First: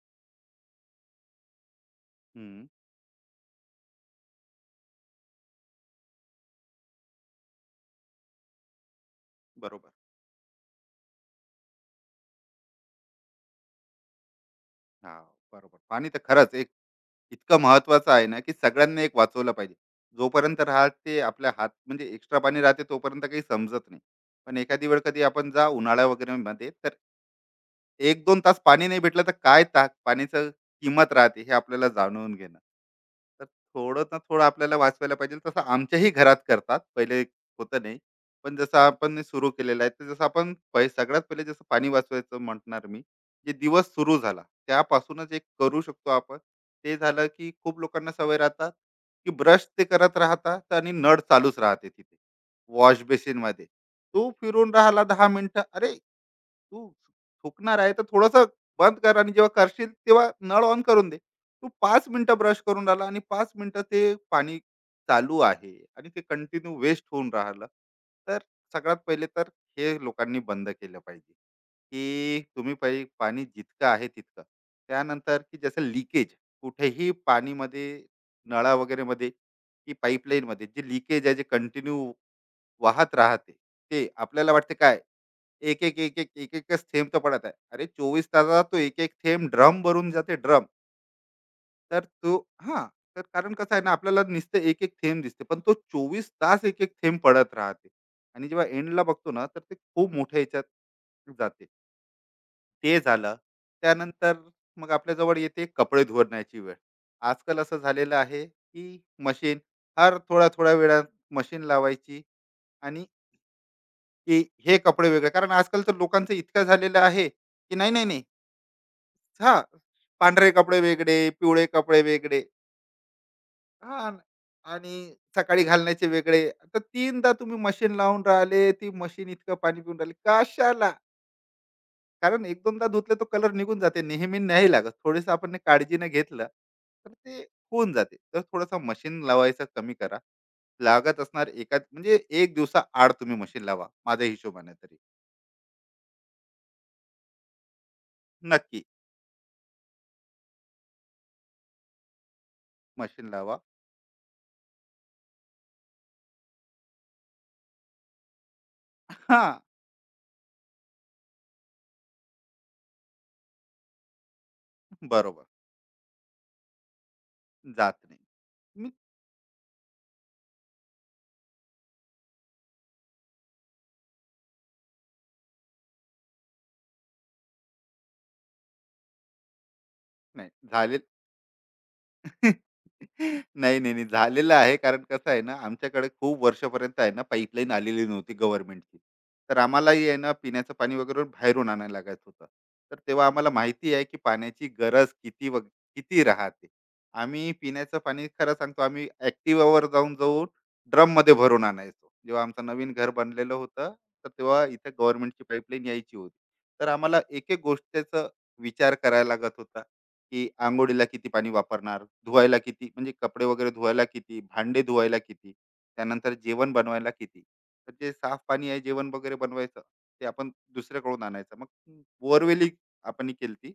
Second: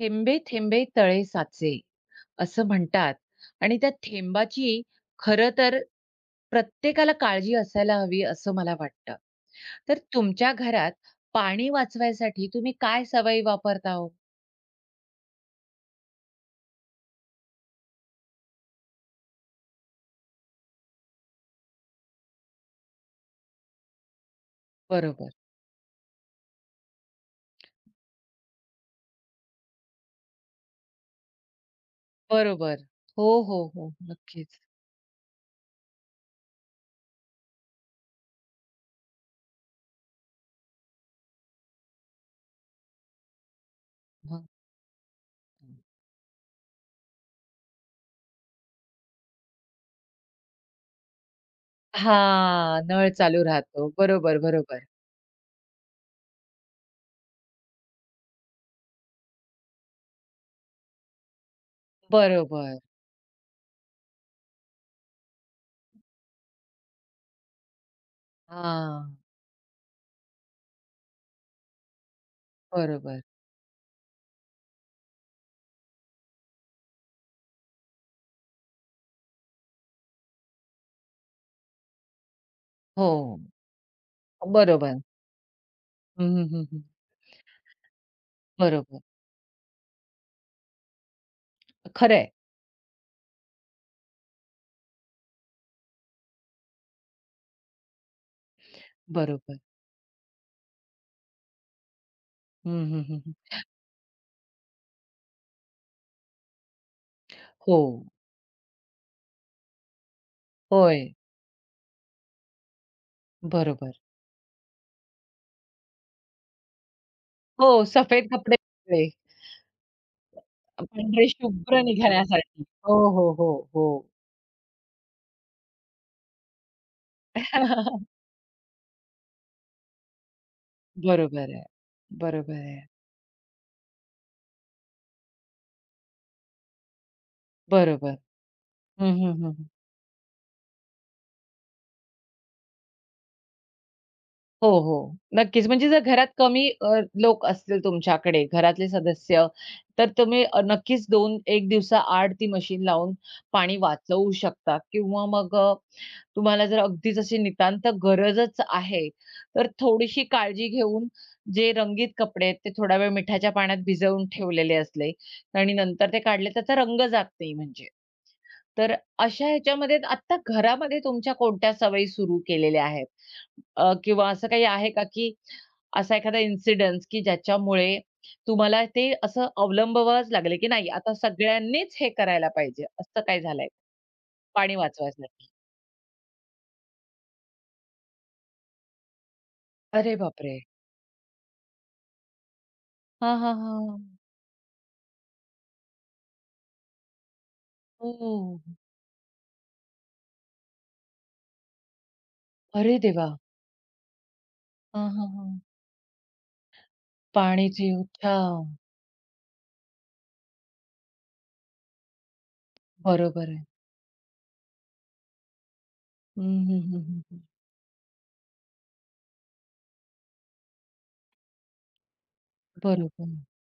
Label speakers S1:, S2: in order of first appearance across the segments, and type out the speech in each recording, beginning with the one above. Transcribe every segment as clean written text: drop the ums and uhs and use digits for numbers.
S1: थेंबे थेंबे तळे साचे असं
S2: हं,
S1: म्हणतात आणि त्या थेंबाची खरं तर प्रत्येकाला काळजी असायला हवी असं मला वाटतं.
S2: बरोबर.
S1: तर तुमच्या घरात पाणी वाचवायसाठी तुम्ही काय सवयी वापरता हो?
S2: हां, बरोबर. पाणी तर खरंच एक इतकं महत्त्वाचं आहे ना, की सगळ्यांनी एक वाचवलं पाहिजे. जोपर्यंत राहते आपल्या हात म्हणजे एक्स्ट्रा पाणी राहते तोपर्यंत काही समजत नाही. पण एखादी वेळ कधी
S1: बरोबर,
S2: आपण जा उन्हाळा वगैरेमध्ये तर एक 2 तास पाणी नाही भेटलं तर काय ताक पाण्याचं किंमत राहते हे आपल्याला जाणून घेणं.
S1: बरोबर. हो,
S2: तर
S1: हो, हो.
S2: थोडं ना थोडं
S1: नक्कीच.
S2: आपल्याला वाचवायला पाहिजे. तसं आमच्याही घरात करतात. पहिले होतं नाही. पण जसं आपण सुरू केलेलं आहे, तर जसं आपण सगळ्यात पहिले जसं पाणी वाचवायचं म्हणणार मी, जे दिवस सुरू झाला
S1: हां.
S2: त्यापासूनच एक करू शकतो आपण. ते झालं की खूप लोकांना सवय राहतात, की ब्रश ते करत राहतात आणि नळ चालूच राहते तिथे.
S1: हां,
S2: वॉश
S1: नळ चालू
S2: बेसिनमध्ये.
S1: राहतो.
S2: तो
S1: बरोबर,
S2: फिरून
S1: बरोबर.
S2: राहिला 10 मिनिटं. अरे तू थुकणार आहे तर थोडंसं बंद कर आणि जेव्हा करशील तेव्हा नळ ऑन करून दे. तू 5 मिनिटं ब्रश
S1: बरोबर.
S2: करून राहिला आणि 5 मिनिटं ते पाणी चालू आहे आणि ते कंटिन्यू वेस्ट होऊन राहिलं. तर सगळ्यात
S1: हां,
S2: पहिले तर हे लोकांनी बंद केलं पाहिजे, की तुम्ही पहिले
S1: बरोबर.
S2: पाणी जितकं आहे तितकं. त्यानंतर की जसं लीकेज कुठेही पाणीमध्ये, नळा वगैरेमध्ये की पाईपलाईनमध्ये जे लीकेज आहे, जे कंटिन्यू वाहत
S1: हो,
S2: राहते ते आपल्याला वाटते काय.
S1: बरोबर.
S2: एक एक एक
S1: हं,
S2: एक
S1: हं,
S2: एक
S1: हं, हं.
S2: एकच थेंब तर पडत आहे. अरे चोवीस तासात तो एक
S1: बरोबर.
S2: एक थेंब ड्रम भरून जाते ड्रम. तर
S1: खरं
S2: तो हा तर कारण कसं आहे ना, आपल्याला नुसतं एक एक थेंब दिसते, पण तो चोवीस तास एक एक थेंब पडत राहते आणि जेव्हा एंडला बघतो ना,
S1: बरोबर.
S2: तर ते खूप मोठ्या याच्यात जाते.
S1: हं,
S2: ते
S1: हं, हं, हं.
S2: झालं त्यानंतर मग आपल्याजवळ येते कपडे धुवण्याची वेळ. आजकाल असं
S1: हो.
S2: झालेलं आहे की मशीन हर थोडा थोड्या वेळात
S1: होय,
S2: मशीन लावायची. आणि
S1: बरोबर.
S2: की हे कपडे वेगळे, कारण आजकाल तर लोकांचं इतकं झालेलं आहे
S1: हो,
S2: की नाही, नाही, नाही.
S1: सफेद कपडे वेगळे,
S2: हा, पांढरे कपडे वेगळे,
S1: पांढरे
S2: पिवळे
S1: शुभ्र
S2: कपडे वेगळे.
S1: निघण्यासाठी. हो, हो, हो, हो.
S2: हा, आणि सकाळी घालण्याचे वेगळे. तर तीनदा तुम्ही मशीन लावून राहिले, ती मशीन इतकं पाणी पिऊन राहिली कशाला.
S1: बरोबर आहे.
S2: कारण
S1: बरोबर
S2: एक
S1: आहे.
S2: दोनदा धुतले तो कलर निघून जाते, नेहमी नाही लागत. थोडस आपण ने काळजीने घेतलं तर ते होऊन जाते.
S1: बरोबर.
S2: तर थोडासा
S1: हं,
S2: मशीन
S1: हं,
S2: लावायचं
S1: हं.
S2: कमी करा. लागत असणार एका म्हणजे एक दिवसा आड तुम्ही मशीन लावा माझ्या
S1: हो,
S2: हिशोबाने तरी.
S1: हो. नक्कीच. म्हणजे जर घरात कमी लोक असतील तुमच्याकडे,
S2: नक्की,
S1: घरातले सदस्य, तर तुम्ही नक्कीच दोन एक दिवसा आड ती मशीन लावून
S2: मशीन लावा.
S1: पाणी वाचवू शकता किंवा मग तुम्हाला जर अगदीच अशी नितांत गरजच आहे,
S2: हां,
S1: तर थोडीशी काळजी घेऊन जे रंगीत कपडे आहेत, ते थोडा वेळ मिठाच्या पाण्यात भिजवून ठेवलेले असले
S2: बरोबर.
S1: आणि नंतर ते काढले, त्याचा रंग जात नाही म्हणजे.
S2: जात नाही. मी
S1: तर अशा ह्याच्यामध्ये आत्ता घरामध्ये तुमच्या कोणत्या सवयी सुरू केलेल्या आहेत? किंवा असं काही आहे का, की असा एखादा इन्सिडन्स, की ज्याच्यामुळे तुम्हाला ते असं अवलंबावच
S2: नाही
S1: लागले, की नाही
S2: झाले.
S1: आता सगळ्यांनीच हे करायला पाहिजे, असं काय झालंय
S2: नाही, नाही, नाही. झालेलं आहे,
S1: पाणी
S2: कारण कसं आहे
S1: वाचवायसाठी?
S2: ना, आमच्याकडे खूप वर्षापर्यंत आहे ना पाईपलाईन आलेली नव्हती गव्हर्नमेंटची. तर आम्हालाही
S1: अरे
S2: आहे ना
S1: बापरे!
S2: पिण्याचं पाणी वगैरे बाहेरून आणायला लागायचं होतं. तर तेव्हा
S1: हां,
S2: आम्हाला
S1: हां,
S2: माहिती
S1: हां.
S2: आहे की पाण्याची गरज किती व किती राहते. आम्ही पिण्याचं पाणी खरं
S1: ओह!
S2: सांगतो, आम्ही Activaवर जाऊन-जाऊन ड्रममध्ये भरून आणायचो. जेव्हा आमचं नवीन
S1: अरे
S2: घर
S1: देवा!
S2: बनलेलं होतं, तर तेव्हा इथे
S1: हां, हां,
S2: गव्हर्नमेंटची
S1: हां.
S2: पाईपलाईन यायची होती. तर आम्हाला एक-एक
S1: पाण्याची
S2: गोष्टीचा
S1: अच्छा.
S2: विचार करायला लागत होता. की आंघोळीला किती पाणी वापरणार, धुवायला किती म्हणजे कपडे
S1: बरोबर आहे.
S2: वगैरे धुवायला किती, भांडे धुवायला किती, त्यानंतर
S1: हं,
S2: जेवण
S1: हं, हं,
S2: बनवायला
S1: हं,
S2: किती.
S1: हं.
S2: तर जे साफ पाणी आहे जेवण वगैरे बनवायचं, ते आपण दुसऱ्याकडून आणायचं. मग बोअरवेली
S1: बरोबर.
S2: आपण केलती.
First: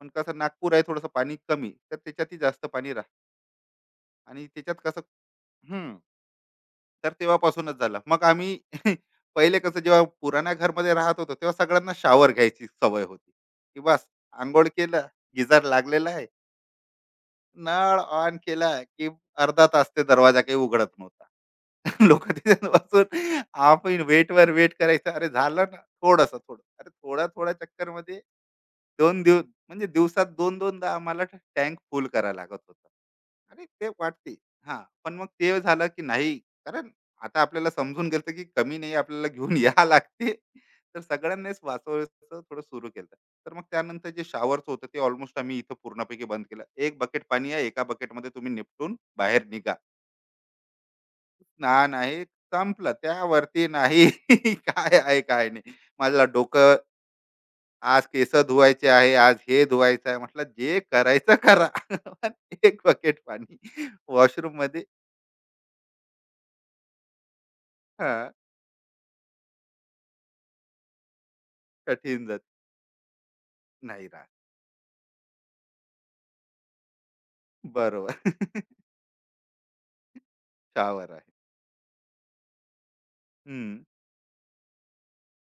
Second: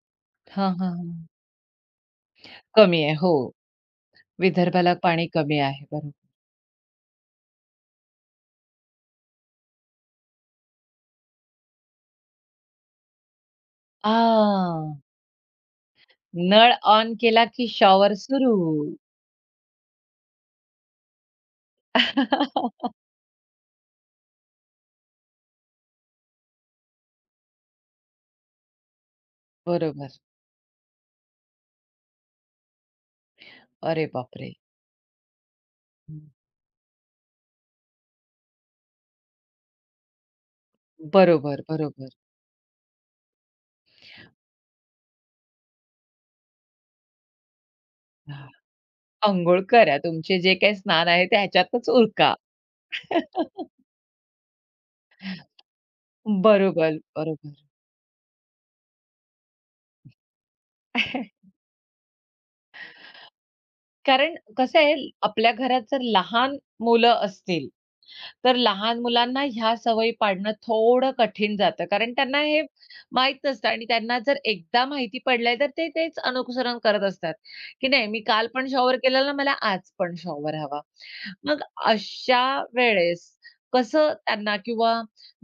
S2: पण कसं,
S1: हां,
S2: नागपूर आहे
S1: हां,
S2: थोडंसं
S1: हां.
S2: पाणी कमी, तर त्याच्यातही जास्त पाणी
S1: कमी
S2: राहतं
S1: आहे. हो.
S2: आणि त्याच्यात
S1: विदर्भाला
S2: कसं.
S1: पाणी कमी आहे.
S2: हं.
S1: बरोबर.
S2: तर तेव्हापासूनच झालं. मग आम्ही पहिले कसं जेव्हा पुराण्या घरमध्ये राहत होतो, तेव्हा सगळ्यांना शॉवर घ्यायची सवय होती, की बस,
S1: आ,
S2: अंघोळ केलं, गिझर लागलेला आहे.
S1: नळ ऑन केला की
S2: नळ
S1: शॉवर
S2: ऑन
S1: सुरू.
S2: केला की अर्धा तास ते दरवाजा काही उघडत नव्हता. लोक तिथे बसून आपण वेटवर वेट करायचं. अरे, झालं ना थोडंसं थोडं. अरे थोड्या थोड्या चक्करमध्ये दोन दिवस म्हणजे
S1: बरोबर.
S2: दिवसात 2-2दा आम्हाला टँक फुल करायला लागत होता. आणि ते
S1: अरे
S2: वाटते.
S1: बापरे!
S2: हां. पण मग ते झालं की नाही, कारण आता आपल्याला समजून गेलं की कमी नाही आपल्याला घेऊन यावं लागते. तर सगळ्यांनीच
S1: बरोबर, बरोबर.
S2: वाचवायचं थोडं सुरू केलं. तर मग त्यानंतर जे शॉवरच होतं ते ऑलमोस्ट आम्ही इथं पूर्णपैकी बंद केलं. एक बकेट पाणी आहे. एका बकेटमध्ये
S1: हां.
S2: तुम्ही निपटून बाहेर
S1: अंघोळ
S2: निघा.
S1: करा. तुमचे जे काही स्नान आहे त्याच्यातच
S2: स्नान आहे,
S1: उरका.
S2: संपलं. त्यावरती नाही काय आहे, काय नाही. मला डोकं
S1: बरोबर, बरोबर.
S2: आज केस धुवायचे आहे, आज हे धुवायचं आहे. म्हटलं, जे करायचं करा. पण एक बकेट पाणी
S1: कारण कसं
S2: वॉशरूममध्ये.
S1: आहे आपल्या घरात जर लहान मुलं असतील
S2: हां.
S1: तर लहान मुलांना ह्या सवयी पाडणं थोडं कठीण जातं. कारण
S2: कठीण जात
S1: त्यांना हे माहित नसतं आणि
S2: नाही
S1: त्यांना
S2: राहत.
S1: जर एकदा माहिती पडलंय, तर ते तेच अनुसरण करत असतात, की नाही
S2: बरोबर.
S1: मी काल पण शॉवर केलेला, मला आज पण शॉवर हवा.
S2: शॉवर आहे.
S1: मग अशा वेळेस
S2: हं.
S1: कसं त्यांना किंवा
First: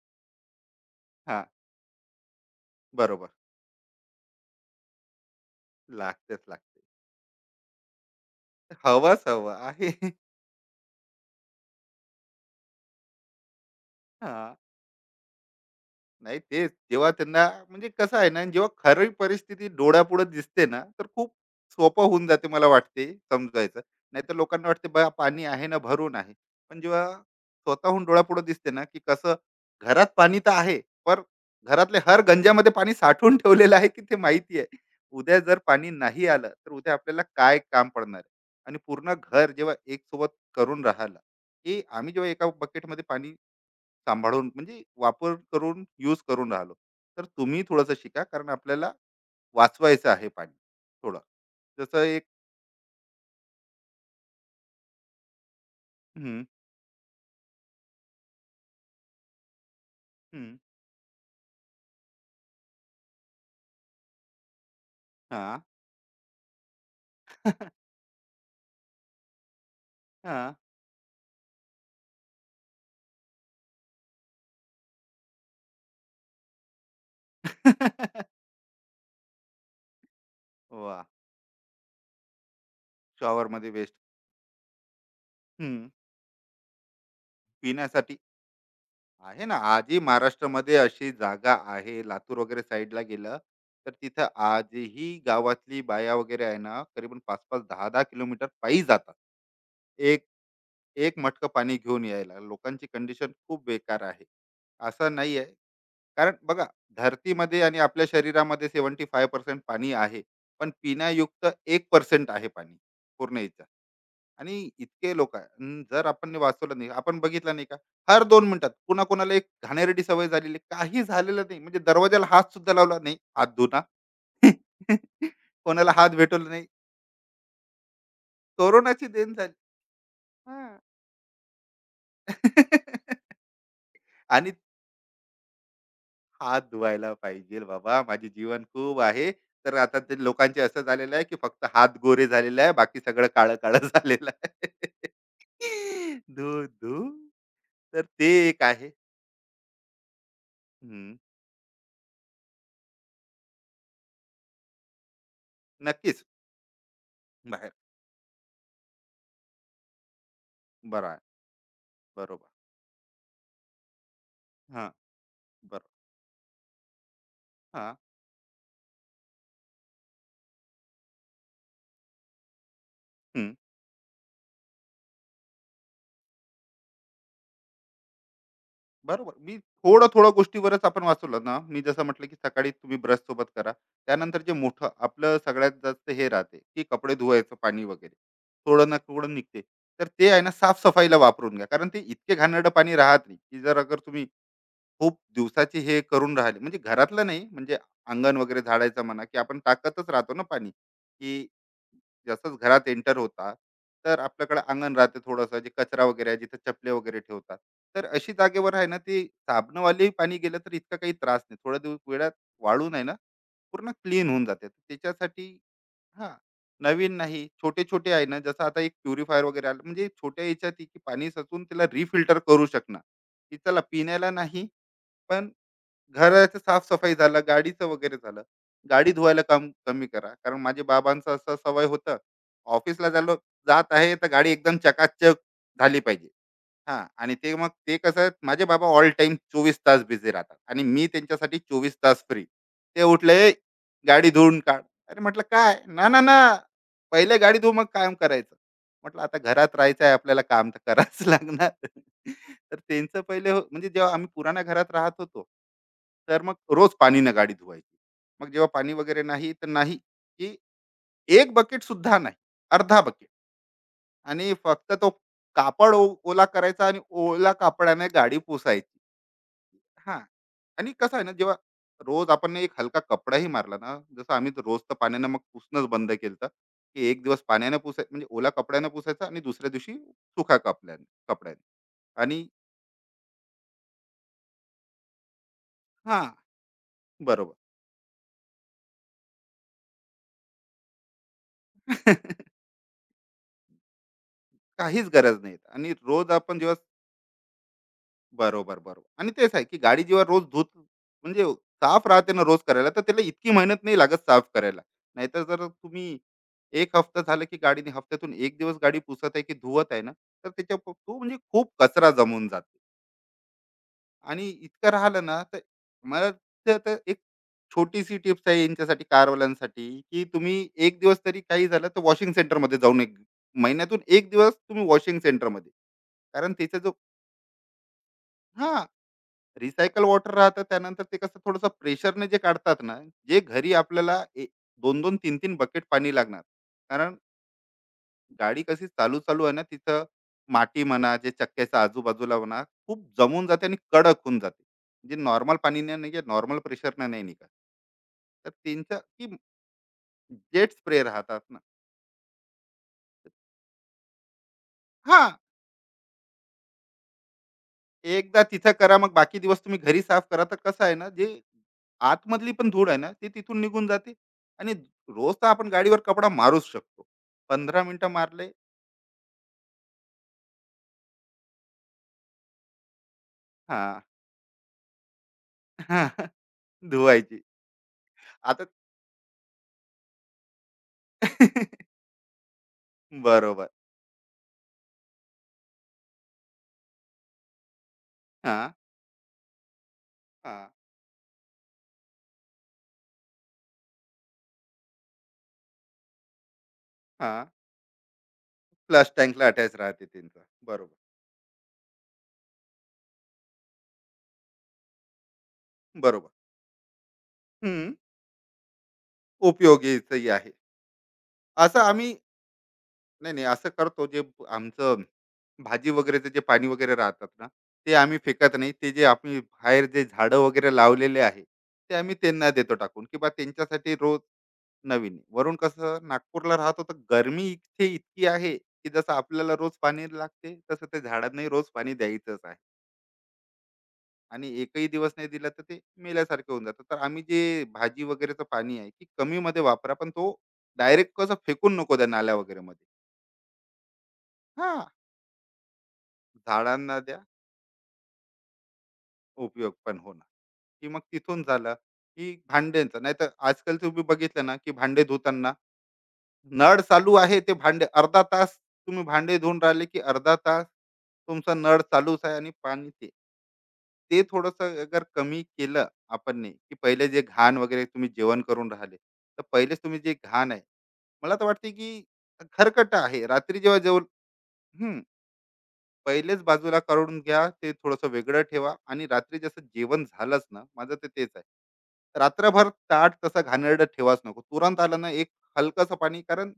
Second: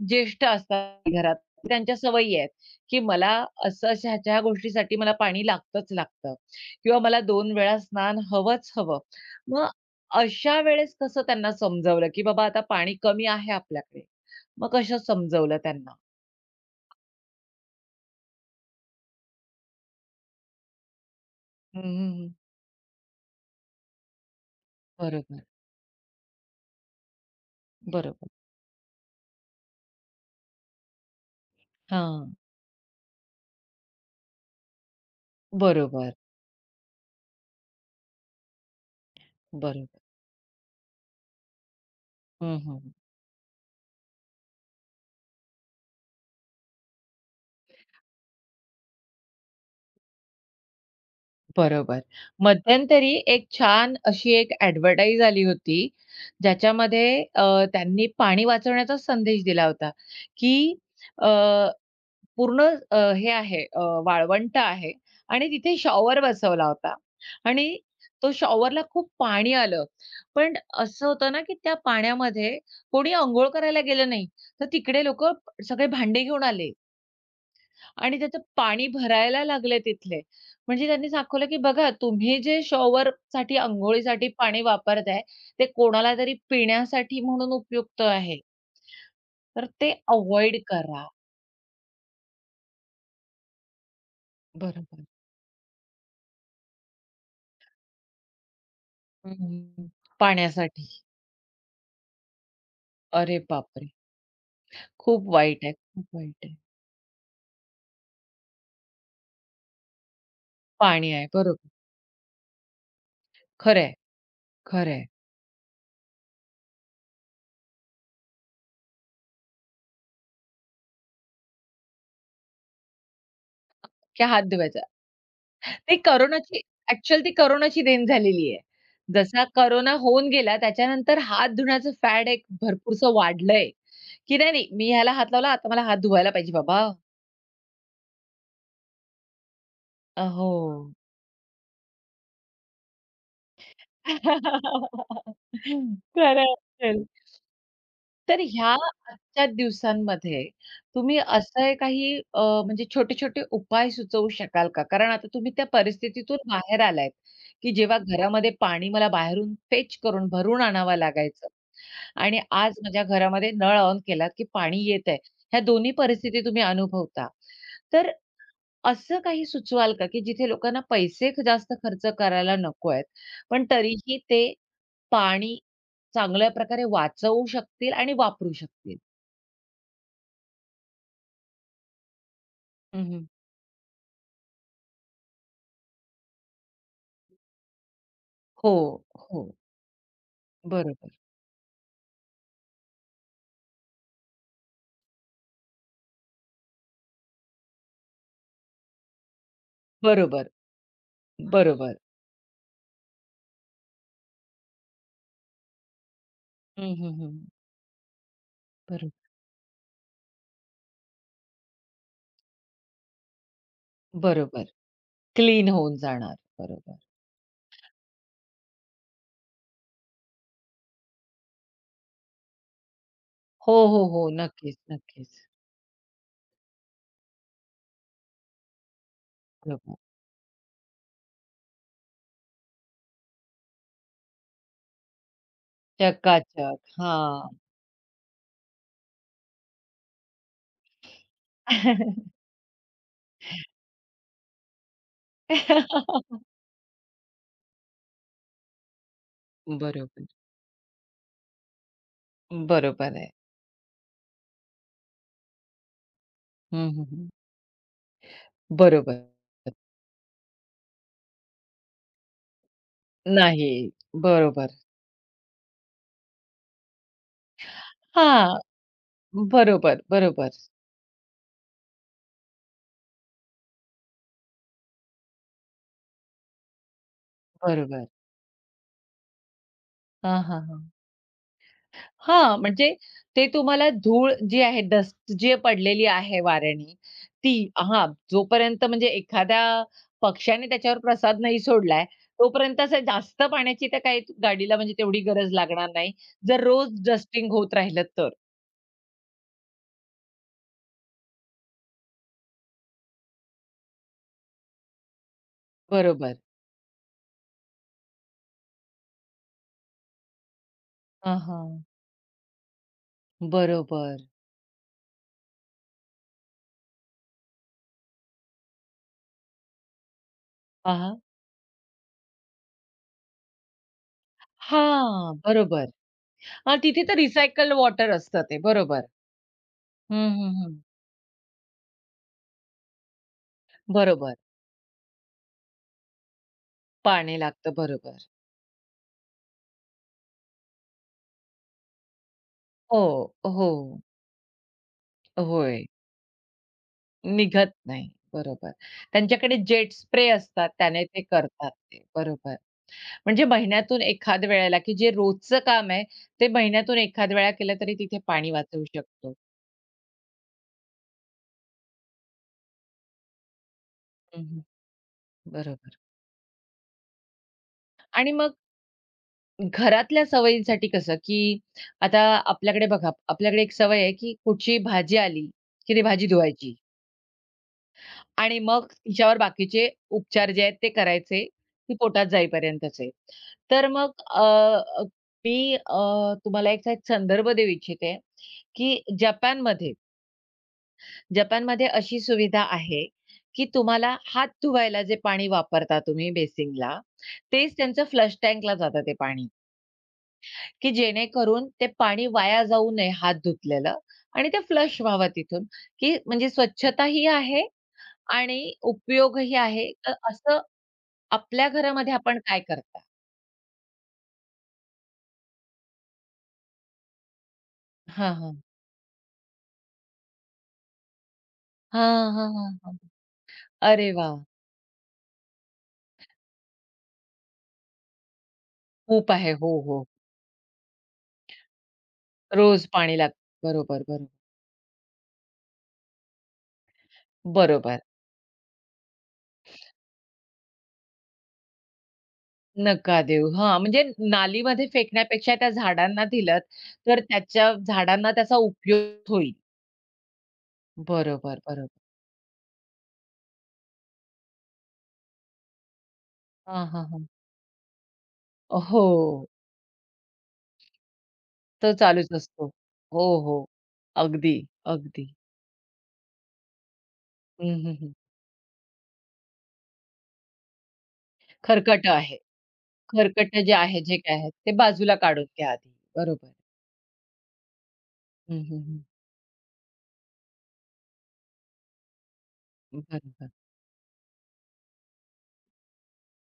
S1: ज्येष्ठ असतात घरात,
S2: हां.
S1: त्यांच्या सवयी आहेत, की
S2: बरोबर.
S1: मला असं अशा ह्याच्या गोष्टीसाठी मला पाणी लागतंच लागतं
S2: लागतेच लागते.
S1: किंवा मला 2 वेळा स्नान हवंच हवं.
S2: हवंच हवं
S1: मग
S2: आहे.
S1: अशा वेळेस कसं त्यांना समजावलं, की बाबा आता पाणी कमी आहे आपल्याकडे.
S2: हां.
S1: मग कसं समजावलं त्यांना?
S2: नाही, तेच. जेव्हा त्यांना म्हणजे कसं आहे ना, जेव्हा खरी परिस्थिती डोळ्यापुढे दिसते ना, तर खूप
S1: हं,
S2: सोपं
S1: हं,
S2: होऊन
S1: हं.
S2: जाते मला वाटते समजायचं. नाहीतर लोकांना वाटते बा
S1: बरोबर,
S2: पाणी आहे ना भरून आहे. पण जेव्हा स्वतःहून
S1: बरोबर.
S2: डोळ्यापुढे दिसते ना, की कसं घरात पाणी तर आहे, पण घरातल्या हर
S1: हां.
S2: गंजामध्ये पाणी साठवून ठेवलेलं आहे, की ते माहिती आहे. उद्या जर पाणी
S1: बरोबर,
S2: नाही आलं, तर उद्या आपल्याला काय काम पडणार आहे? आणि पूर्ण घर जेव्हा
S1: बरोबर.
S2: एकसोबत करून राहिलं, की आम्ही जेव्हा एका
S1: हं, हं.
S2: बकेटमध्ये पाणी सांभाळून म्हणजे वापर करून यूज करून राहिलो, तर तुम्ही थोडंसं शिका, कारण आपल्याला वाचवायचं आहे पाणी थोडं. जसं
S1: बरोबर.
S2: एक
S1: मध्यंतरी एक छान अशी एक ॲडव्हर्टाइज आली होती,
S2: हम्म,
S1: ज्याच्यामध्ये अ, त्यांनी पाणी वाचवण्याचा संदेश दिला होता, की
S2: हम्म,
S1: पूर्ण हे आहे वाळवंट आहे आणि
S2: हा.
S1: तिथे शॉवर बसवला होता आणि तो शॉवरला खूप पाणी आलं.
S2: हा.
S1: पण असं होतं ना, की त्या पाण्यामध्ये कोणी अंघोळ करायला गेलं नाही. तर तिकडे लोकं सगळे भांडे घेऊन आले आणि त्याचं पाणी भरायला लागले तिथले. म्हणजे
S2: वा,
S1: त्यांनी दाखवलं, की बघा तुम्ही जे
S2: शॉवर
S1: शॉवरसाठी,
S2: मध्ये वेस्ट.
S1: अंघोळीसाठी पाणी वापरताय, ते कोणाला तरी पिण्यासाठी म्हणून उपयुक्त
S2: पिण्यासाठी
S1: आहे.
S2: आहे ना.
S1: तर ते
S2: आजही
S1: अव्हॉइड
S2: महाराष्ट्रामध्ये
S1: करा.
S2: अशी जागा आहे, लातूर वगैरे साईडला गेलं तर तिथं
S1: बरोबर.
S2: आजही गावातली बाया वगैरे आहे ना करीबन पाच पाच दहा दहा किलोमीटर पायी जातात
S1: हं,
S2: एक
S1: पाण्यासाठी.
S2: एक मटकं पाणी घेऊन यायला. लोकांची कंडिशन
S1: अरे
S2: खूप
S1: बापरे!
S2: बेकार आहे, असं
S1: खूप
S2: नाही आहे.
S1: वाईट आहे, खूप
S2: कारण
S1: वाईट आहे.
S2: बघा, धरतीमध्ये आणि आपल्या शरीरामध्ये सेवन्टी फाय पर्सेंट पाणी आहे, पण
S1: पाणी आहे,
S2: पिण्यायुक्त
S1: बरोबर.
S2: एक पर्सेंट आहे पाणी पूर्ण याच्यात.
S1: खरं आहे,
S2: आणि इतके लोक आहे, अन जर आपण नाही वाचवलं, नाही आपण बघितलं नाही का, हर दोन मिनिटात कुणाकुणाला एक घाणेरडी सवय झालेली आहे. काही झालेलं नाही म्हणजे दरवाजाला हात सुद्धा लावला नाही हात धुना.
S1: क्या हाथ धुवायचा.
S2: कोणाला
S1: ते
S2: हात भेटवला
S1: कोरोनाची
S2: नाही.
S1: ॲक्चुअल ती कोरोनाची देण झालेली आहे.
S2: कोरोनाची देण
S1: जसा
S2: झाली.
S1: कोरोना होऊन गेला
S2: हा.
S1: त्याच्यानंतर हात धुण्याचं फॅड एक भरपूरसं वाढलंय, की
S2: आणि
S1: नाही, नाही मी ह्याला हात लावला, आता मला हात धुवायला पाहिजे
S2: हात
S1: बाबा.
S2: धुवायला पाहिजे बाबा, माझे जीवन खूप आहे. तर आता ते
S1: हो.
S2: लोकांचे असं झालेलं आहे की फक्त हात गोरे झालेलं आहे, बाकी सगळं काळं काळं झालेलं आहे.
S1: खरं
S2: धू
S1: असेल.
S2: धू. तर ते
S1: तर
S2: एक
S1: ह्या
S2: आहे.
S1: आजच्या दिवसांमध्ये
S2: हम्म,
S1: तुम्ही असं काही म्हणजे छोटे-छोटे उपाय सुचवू शकाल का? कारण आता तुम्ही त्या
S2: नक्कीच.
S1: परिस्थितीतून बाहेर आलायत,
S2: बाहेर
S1: की जेव्हा घरामध्ये पाणी मला बाहेरून फेच करून भरून आणावं
S2: बरं आहे.
S1: लागायचं. आणि
S2: बरोबर.
S1: आज माझ्या घरामध्ये नळ ऑन केला, की
S2: हा.
S1: पाणी येत आहे. ह्या
S2: बरोबर.
S1: दोन्ही परिस्थिती तुम्ही अनुभवता.
S2: हा.
S1: तर असं काही सुचवाल का, की जिथे लोकांना पैसे जास्त खर्च करायला नको आहेत, पण तरीही ते पाणी चांगल्या प्रकारे वाचवू शकतील आणि वापरू शकतील?
S2: बरोबर. मी थोडं, थोडं गोष्टीवरच आपण वाचवलं ना. मी जसं म्हटलं, की सकाळी तुम्ही
S1: हं,
S2: ब्रशसोबत करा. त्यानंतर जे मोठं आपलं सगळ्यात जास्त हे राहते, की कपडे धुवायचं पाणी वगैरे.
S1: हो,
S2: थोडं ना थोडं
S1: हो.
S2: निघते. तर ते आहे ना, साफ-सफाईला
S1: बरोबर.
S2: वापरून घ्या. कारण ते इतके घाणेरडं पाणी राहत नाही, की जर अगर तुम्ही खूप दिवसाची हे करून राहिले म्हणजे घरातलं नाही, म्हणजे अंगण वगैरे झाडायचं म्हणा, की आपण टाकतच राहतो ना
S1: बरोबर,
S2: पाणी, की
S1: बरोबर.
S2: जसंच घरात एंटर होतात, तर आपल्याकडे अंगण राहते थोडंसं, जे कचरा वगैरे आहे जिथे चपले
S1: हं, हं,
S2: वगैरे
S1: हं.
S2: ठेवतात, तर अशी जागेवर आहे ना, ती
S1: बरोबर.
S2: साबणवाली पाणी गेलं तर इतका काही त्रास नाही, थोड्या दिवस वेळात वाळून आहे ना पूर्ण क्लीन होऊन
S1: बरोबर.
S2: जाते. तर त्याच्यासाठी
S1: क्लीन होऊन
S2: हा,
S1: जाणार. बरोबर.
S2: नवीन नाही, छोटे छोटे आहे ना, जसं आता एक प्युरिफायर वगैरे आलं, म्हणजे छोट्या याच्यात ती की पाणी सचून तिला रिफिल्टर करू शकणार, की
S1: हो,
S2: चला
S1: हो, हो.
S2: पिण्याला नाही,
S1: नक्कीच, नक्कीच.
S2: पण घराचं साफसफाई झालं, गाडीचं वगैरे झालं. गाडी धुवायला काम
S1: बरोबर.
S2: कमी करा. कारण माझे बाबांचं असं सवय होतं, ऑफिसला झालो जात आहे, तर गाडी एकदम चकाचक झाली पाहिजे.
S1: चकाचक.
S2: हां. आणि ते
S1: हां.
S2: मग ते कसं, माझे बाबा ऑल टाइम 24 तास बिझी राहतात आणि मी त्यांच्यासाठी 24 तास फ्री. ते उठले, "ए, गाडी धुवून काढ." अरे म्हटलं, "काय?" "ना, ना, ना. पहिले गाडी धुव, मग काम करायचं." म्हटलं, "आता घरात राहायचं आहे,
S1: बरोबर.
S2: आपल्याला काम तर करावंच लागणार." तर
S1: बरोबर
S2: त्यांचं
S1: आहे.
S2: पहिले हो म्हणजे जेव्हा आम्ही पुराण्या घरात राहत होतो, तर मग रोज
S1: हं, हं, हं.
S2: पाणीनं गाडी धुवायची. मग जेव्हा पाणी वगैरे
S1: बरोबर.
S2: नाही, तर नाही की 1 बकेट सुद्धा नाही, अर्धा बकेट.
S1: नाही.
S2: आणि
S1: बरोबर.
S2: फक्त तो कापड ओला करायचा आणि ओला कापडाने गाडी
S1: हां.
S2: पुसायची.
S1: बरोबर,
S2: हा.
S1: बरोबर,
S2: आणि कसं आहे ना, जेव्हा रोज आपण एक हलका कपडाही मारला ना, जसं आम्ही तर रोज तर पाण्याने मग पुसणंच बंद केलं, की एक दिवस पाण्याने पुसाय
S1: बरोबर.
S2: म्हणजे ओला कपड्याने पुसायचा आणि दुसऱ्या दिवशी
S1: हां,
S2: सुका
S1: हां, हां.
S2: कपड्याने कपड्याने. आणि
S1: हां, म्हणजे ते तुम्हाला धूळ जी आहे, डस्ट जी पडलेली
S2: हा,
S1: आहे वाऱ्याने,
S2: बरोबर.
S1: ती हां, जोपर्यंत म्हणजे एखाद्या पक्ष्याने त्याच्यावर प्रसाद नाही सोडलाय, तोपर्यंत असं जास्त पाण्याची तर काही गाडीला म्हणजे
S2: काहीच
S1: तेवढी
S2: गरज
S1: गरज
S2: नाही.
S1: लागणार
S2: आणि
S1: नाही.
S2: रोज आपण
S1: जर
S2: जेव्हा
S1: रोज डस्टिंग होत राहिलं तर.
S2: बरोबर, बरोबर. आणि तेच आहे की गाडी जेव्हा रोज धुत म्हणजे साफ राहते ना रोज करायला, तर त्याला इतकी मेहनत नाही लागत साफ करायला. नाहीतर जर तुम्ही
S1: बरोबर.
S2: 1 हफ्ता झालं की गाडीने हफ्त्यातून 1 दिवस गाडी पुसत आहे की धुवत आहे ना, तर त्याच्या तो म्हणजे
S1: हां, हां.
S2: खूप कचरा जमून जाते.
S1: बरोबर.
S2: आणि इतकं राहिलं ना, तर मला तर तर एक छोटीशी टिप्स आहे यांच्यासाठी कारवाल्यांसाठी, की तुम्ही
S1: आ
S2: 1
S1: हां.
S2: दिवस तरी काही झालं तर वॉशिंग सेंटरमध्ये जाऊन एक महिन्यातून 1 दिवस तुम्ही वॉशिंग
S1: हां,
S2: सेंटरमध्ये.
S1: बरोबर.
S2: कारण त्याचा
S1: हां,
S2: जो
S1: तिथे तर रिसायकल्ड वॉटर असतं ते.
S2: हां.
S1: बरोबर.
S2: रिसायकल
S1: हं,
S2: वॉटर
S1: हं,
S2: राहतं,
S1: हं.
S2: त्यानंतर ते कसं थोडंसं प्रेशरने जे काढतात ना, जे घरी आपल्याला
S1: बरोबर.
S2: दोन दोन तीन तीन बकेट पाणी लागणार. कारण
S1: पाणी लागतं. बरोबर.
S2: गाडी कशी चालू चालू आहे ना तिथं माती म्हणा, जे चक्क्याच्या आजूबाजूला म्हणा, खूप
S1: हो,
S2: जमून जाते आणि
S1: हो.
S2: कडक होऊन जाते, जे नॉर्मल
S1: होय.
S2: पाणीने नाही नॉर्मल प्रेशरने नाही निघत.
S1: निघत नाही.
S2: तर
S1: बरोबर.
S2: त्यांचं की
S1: त्यांच्याकडे जेट स्प्रे असतात.
S2: जेट स्प्रे
S1: त्याने ते
S2: राहतात ना.
S1: करतात ते. बरोबर. म्हणजे महिन्यातून एखाद वेळेला, की जे
S2: हा.
S1: रोजचं काम आहे, ते महिन्यातून एखाद वेळा केलं तरी तिथे
S2: एकदा
S1: पाणी
S2: तिथं
S1: वाचवू
S2: करा, मग
S1: शकतो.
S2: बाकी दिवस तुम्ही घरी साफ करा. तर कसं आहे ना, जे आतमधली पण धूळ आहे ना ती तिथून निघून जाते,
S1: हं,
S2: आणि रोज तर आपण
S1: बरोबर.
S2: गाडीवर कपडा मारूच शकतो. पंधरा मिनिटं
S1: आणि
S2: मारले.
S1: मग घरातल्या सवयींसाठी कसं, की आता आपल्याकडे बघा, आपल्याकडे एक
S2: हा.
S1: सवय आहे, की कुठची भाजी आली, की ती भाजी
S2: हा,
S1: धुवायची
S2: धुवायची.
S1: आणि
S2: आता
S1: मग तिच्यावर बाकीचे उपचार जे आहेत ते करायचे, ती पोटात जाईपर्यंतचे.
S2: बरोबर.
S1: तर मग अ, अ, मी अ, तुम्हाला एक साइड संदर्भ देऊ इच्छिते,
S2: हा.
S1: की जपानमध्ये
S2: हा.
S1: जपानमध्ये अशी सुविधा आहे, की तुम्हाला हात धुवायला जे पाणी वापरता तुम्ही बेसिनला,
S2: हा.
S1: तेच त्यांचं फ्लश टँकला जातं
S2: फ्लश
S1: ते
S2: टँकला
S1: पाणी.
S2: अटॅच राहते त्यांचा. बरोबर.
S1: की जेणेकरून ते पाणी वाया जाऊ नये हात धुतलेलं आणि ते फ्लश व्हावं तिथून, की
S2: बरोबर.
S1: म्हणजे स्वच्छताही आहे
S2: हम्म.
S1: आणि उपयोगही आहे. तर
S2: उपयोगीचही आहे.
S1: असं आपल्या
S2: असं
S1: घरामध्ये
S2: आम्ही
S1: आपण काय करता?
S2: नाही, नाही. असं करतो जे आमचं भाजी वगैरेचं जे पाणी वगैरे राहतात ना, ते आम्ही
S1: हां,
S2: फेकत
S1: हां.
S2: नाही. ते जे आम्ही बाहेर जे झाडं वगैरे लावलेले आहे, ते आम्ही
S1: हां,
S2: त्यांना
S1: हां, हां,
S2: देतो
S1: हां.
S2: टाकून, की बा त्यांच्यासाठी
S1: अरे
S2: रोज
S1: वाह!
S2: नवीन. वरून कसं नागपूरला राहतो, तर गरमी इथे इतकी आहे की जसं
S1: खूप आहे.
S2: आपल्याला रोज
S1: हो, हो.
S2: पाणी लागते, तसं त्या झाडांनाही रोज पाणी द्यायचंच आहे.
S1: रोज पाणी लागतं. बरोबर, बरोबर.
S2: आणि एकही दिवस नाही दिलं तर ते मेल्यासारखं होऊन जातं. तर आम्ही जे
S1: बरोबर.
S2: भाजी वगैरेचं पाणी आहे की कमीमध्ये वापरा, पण तो डायरेक्ट कसं फेकून नको द्या नाल्या वगैरेमध्ये.
S1: नका देऊ. हां, म्हणजे
S2: हां,
S1: नालीमध्ये फेकण्यापेक्षा त्या झाडांना दिलत,
S2: झाडांना द्या.
S1: तर त्याच्या झाडांना त्याचा उपयोग होईल.
S2: उपयोग पण होणार. की मग तिथून
S1: बरोबर,
S2: झालं
S1: बरोबर.
S2: की भांड्यांचं, नाही तर आजकाल तुम्ही बघितलं ना की भांडे धुताना नळ
S1: हां, हां,
S2: चालू
S1: हां.
S2: आहे, ते भांडे अर्धा तास तुम्ही
S1: हो.
S2: भांडे धुवून राहिले की अर्धा तास तुमचा नळ
S1: तर
S2: चालूच
S1: चालूच
S2: आहे आणि
S1: असतो.
S2: पाणी ते
S1: हो, हो.
S2: ते थोडस
S1: अगदी,
S2: अगर
S1: अगदी.
S2: कमी केलं आपण नी, की पहिले जे घाण
S1: हं,
S2: वगैरे
S1: हं,
S2: तुम्ही
S1: हं.
S2: जेवण करून राहिले तर पहिलेच तुम्ही जे घाण आहे, मला तर वाटते की
S1: खरकटं आहे.
S2: खरकट आहे
S1: खरकट
S2: रात्री
S1: जे
S2: जेव्हा
S1: आहे,
S2: जेवण
S1: जे काय आहे, ते बाजूला काढून घ्या आधी.
S2: पहिलेच
S1: बरोबर.
S2: बाजूला काढून घ्या, ते थोडंसं वेगळं
S1: हं,
S2: ठेवा,
S1: हं, हं.
S2: आणि रात्री जसं जेवण झालंच ना माझं, ते तेच आहे रात्रभर ताट तसं
S1: बरोबर.
S2: घाणेरडं ठेवाच नको, तुरंत आलं ना एक हलकंसं पाणी, कारण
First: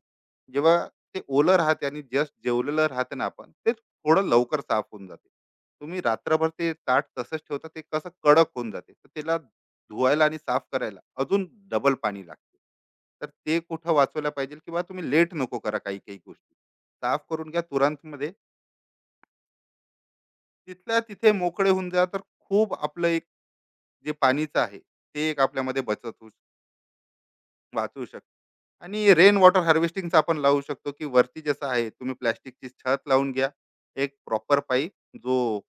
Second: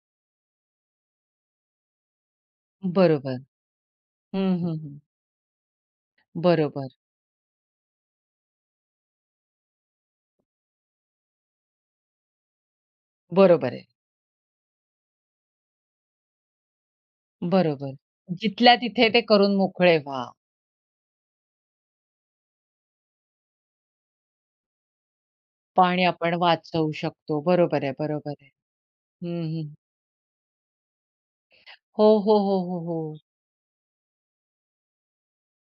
S2: जेव्हा ते ओलं राहते आणि जस्ट जेवलेलं राहते ना,
S1: बरोबर.
S2: आपण ते थोडं
S1: हं,
S2: लवकर
S1: हं,
S2: साफ
S1: हं.
S2: होऊन जाते. तुम्ही रात्रभर ते
S1: बरोबर.
S2: ताट तसंच ठेवता, ते कसं कडक होऊन जाते, तर त्याला धुवायला आणि साफ करायला अजून डबल पाणी लागते. तर ते
S1: बरोबर आहे.
S2: कुठं वाचवायला पाहिजे, किंवा तुम्ही लेट नको करा काही काही गोष्टी, साफ करून घ्या
S1: बरोबर.
S2: तुरंत मध्ये,
S1: जिथल्या तिथे ते करून मोकळे व्हा.
S2: तिथल्या तिथे मोकळे होऊन जा, तर खूप आपलं एक जे पाणीचं आहे ते एक आपल्यामध्ये
S1: पाणी
S2: बचत होऊ
S1: आपण वाचवू शकतो. बरोबर आहे,
S2: वाचू शकतो.
S1: बरोबर आहे.
S2: आणि रेन
S1: हं,
S2: वॉटर
S1: हं.
S2: हार्वेस्टिंगचं आपण लावू शकतो, की वरती जसं आहे
S1: हो,
S2: तुम्ही
S1: हो, हो,
S2: प्लॅस्टिकची
S1: हो,
S2: छत
S1: हो.
S2: लावून घ्या, एक प्रॉपर पाईप जो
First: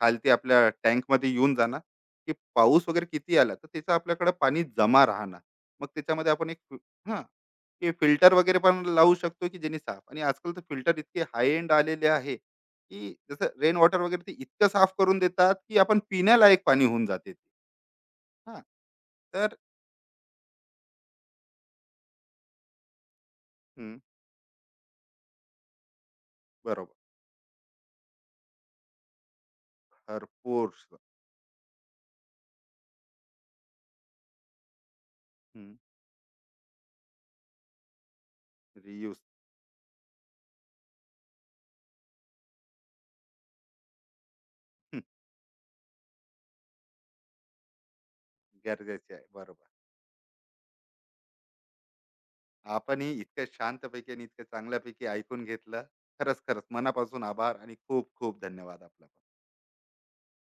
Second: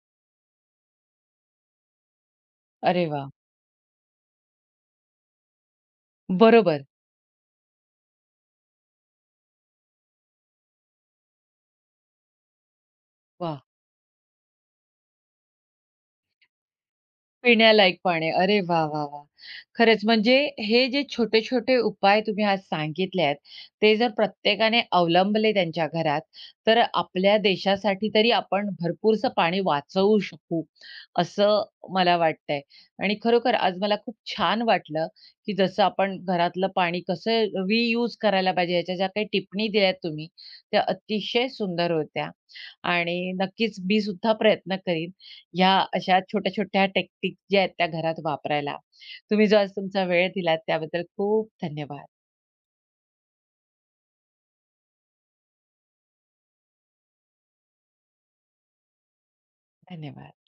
S2: खालती आपल्या टँकमध्ये येऊन जाणार, की पाऊस वगैरे
S1: अरे वाह!
S2: किती आला तर त्याचं आपल्याकडे पाणी जमा राहणार, मग त्याच्यामध्ये आपण एक
S1: बरोबर.
S2: हां, की फिल्टर वगैरे पण लावू शकतो, की ज्यांनी साफ. आणि आजकाल तर फिल्टर इतके हाय एंड आलेले आहे की जसं
S1: वाह!
S2: रेन वॉटर वगैरे ते इतकं साफ करून देतात की आपण पिण्यालायक पाणी होऊन जाते ते.
S1: पिण्यालायक पाणी. अरे
S2: हां.
S1: वाह, वाह, वाह!
S2: तर
S1: खरंच म्हणजे हे जे छोटे-छोटे उपाय तुम्ही आज सांगितले आहेत, ते
S2: हं,
S1: जर प्रत्येकाने अवलंबले त्यांच्या घरात, तर
S2: बरोबर.
S1: आपल्या देशासाठी तरी आपण भरपूरसं पाणी वाचवू शकू,
S2: भरपूर.
S1: असं मला वाटतंय. आणि खरोखर आज मला खूप छान वाटलं, की
S2: हं,
S1: जसं आपण घरातलं पाणी कसं रियूज करायला पाहिजे, ह्याच्या ज्या
S2: रियूज.
S1: काही टिप्पणी दिल्यात तुम्ही, त्या अतिशय सुंदर होत्या. आणि नक्कीच मी सुद्धा प्रयत्न
S2: हं,
S1: करीन, ह्या अशा छोट्या-छोट्या टेक्निक ज्या आहेत त्या घरात वापरायला.
S2: गरजेचे आहे.
S1: तुम्ही जो
S2: बरोबर.
S1: आज तुमचा वेळ दिलात त्याबद्दल खूप धन्यवाद.
S2: आपणही इतक्या शांतपैकी आणि इतक्या चांगल्यापैकी ऐकून घेतलं. खरंच, खरंच मनापासून आभार आणि खूप खूप धन्यवाद आपलं.
S1: धन्यवाद.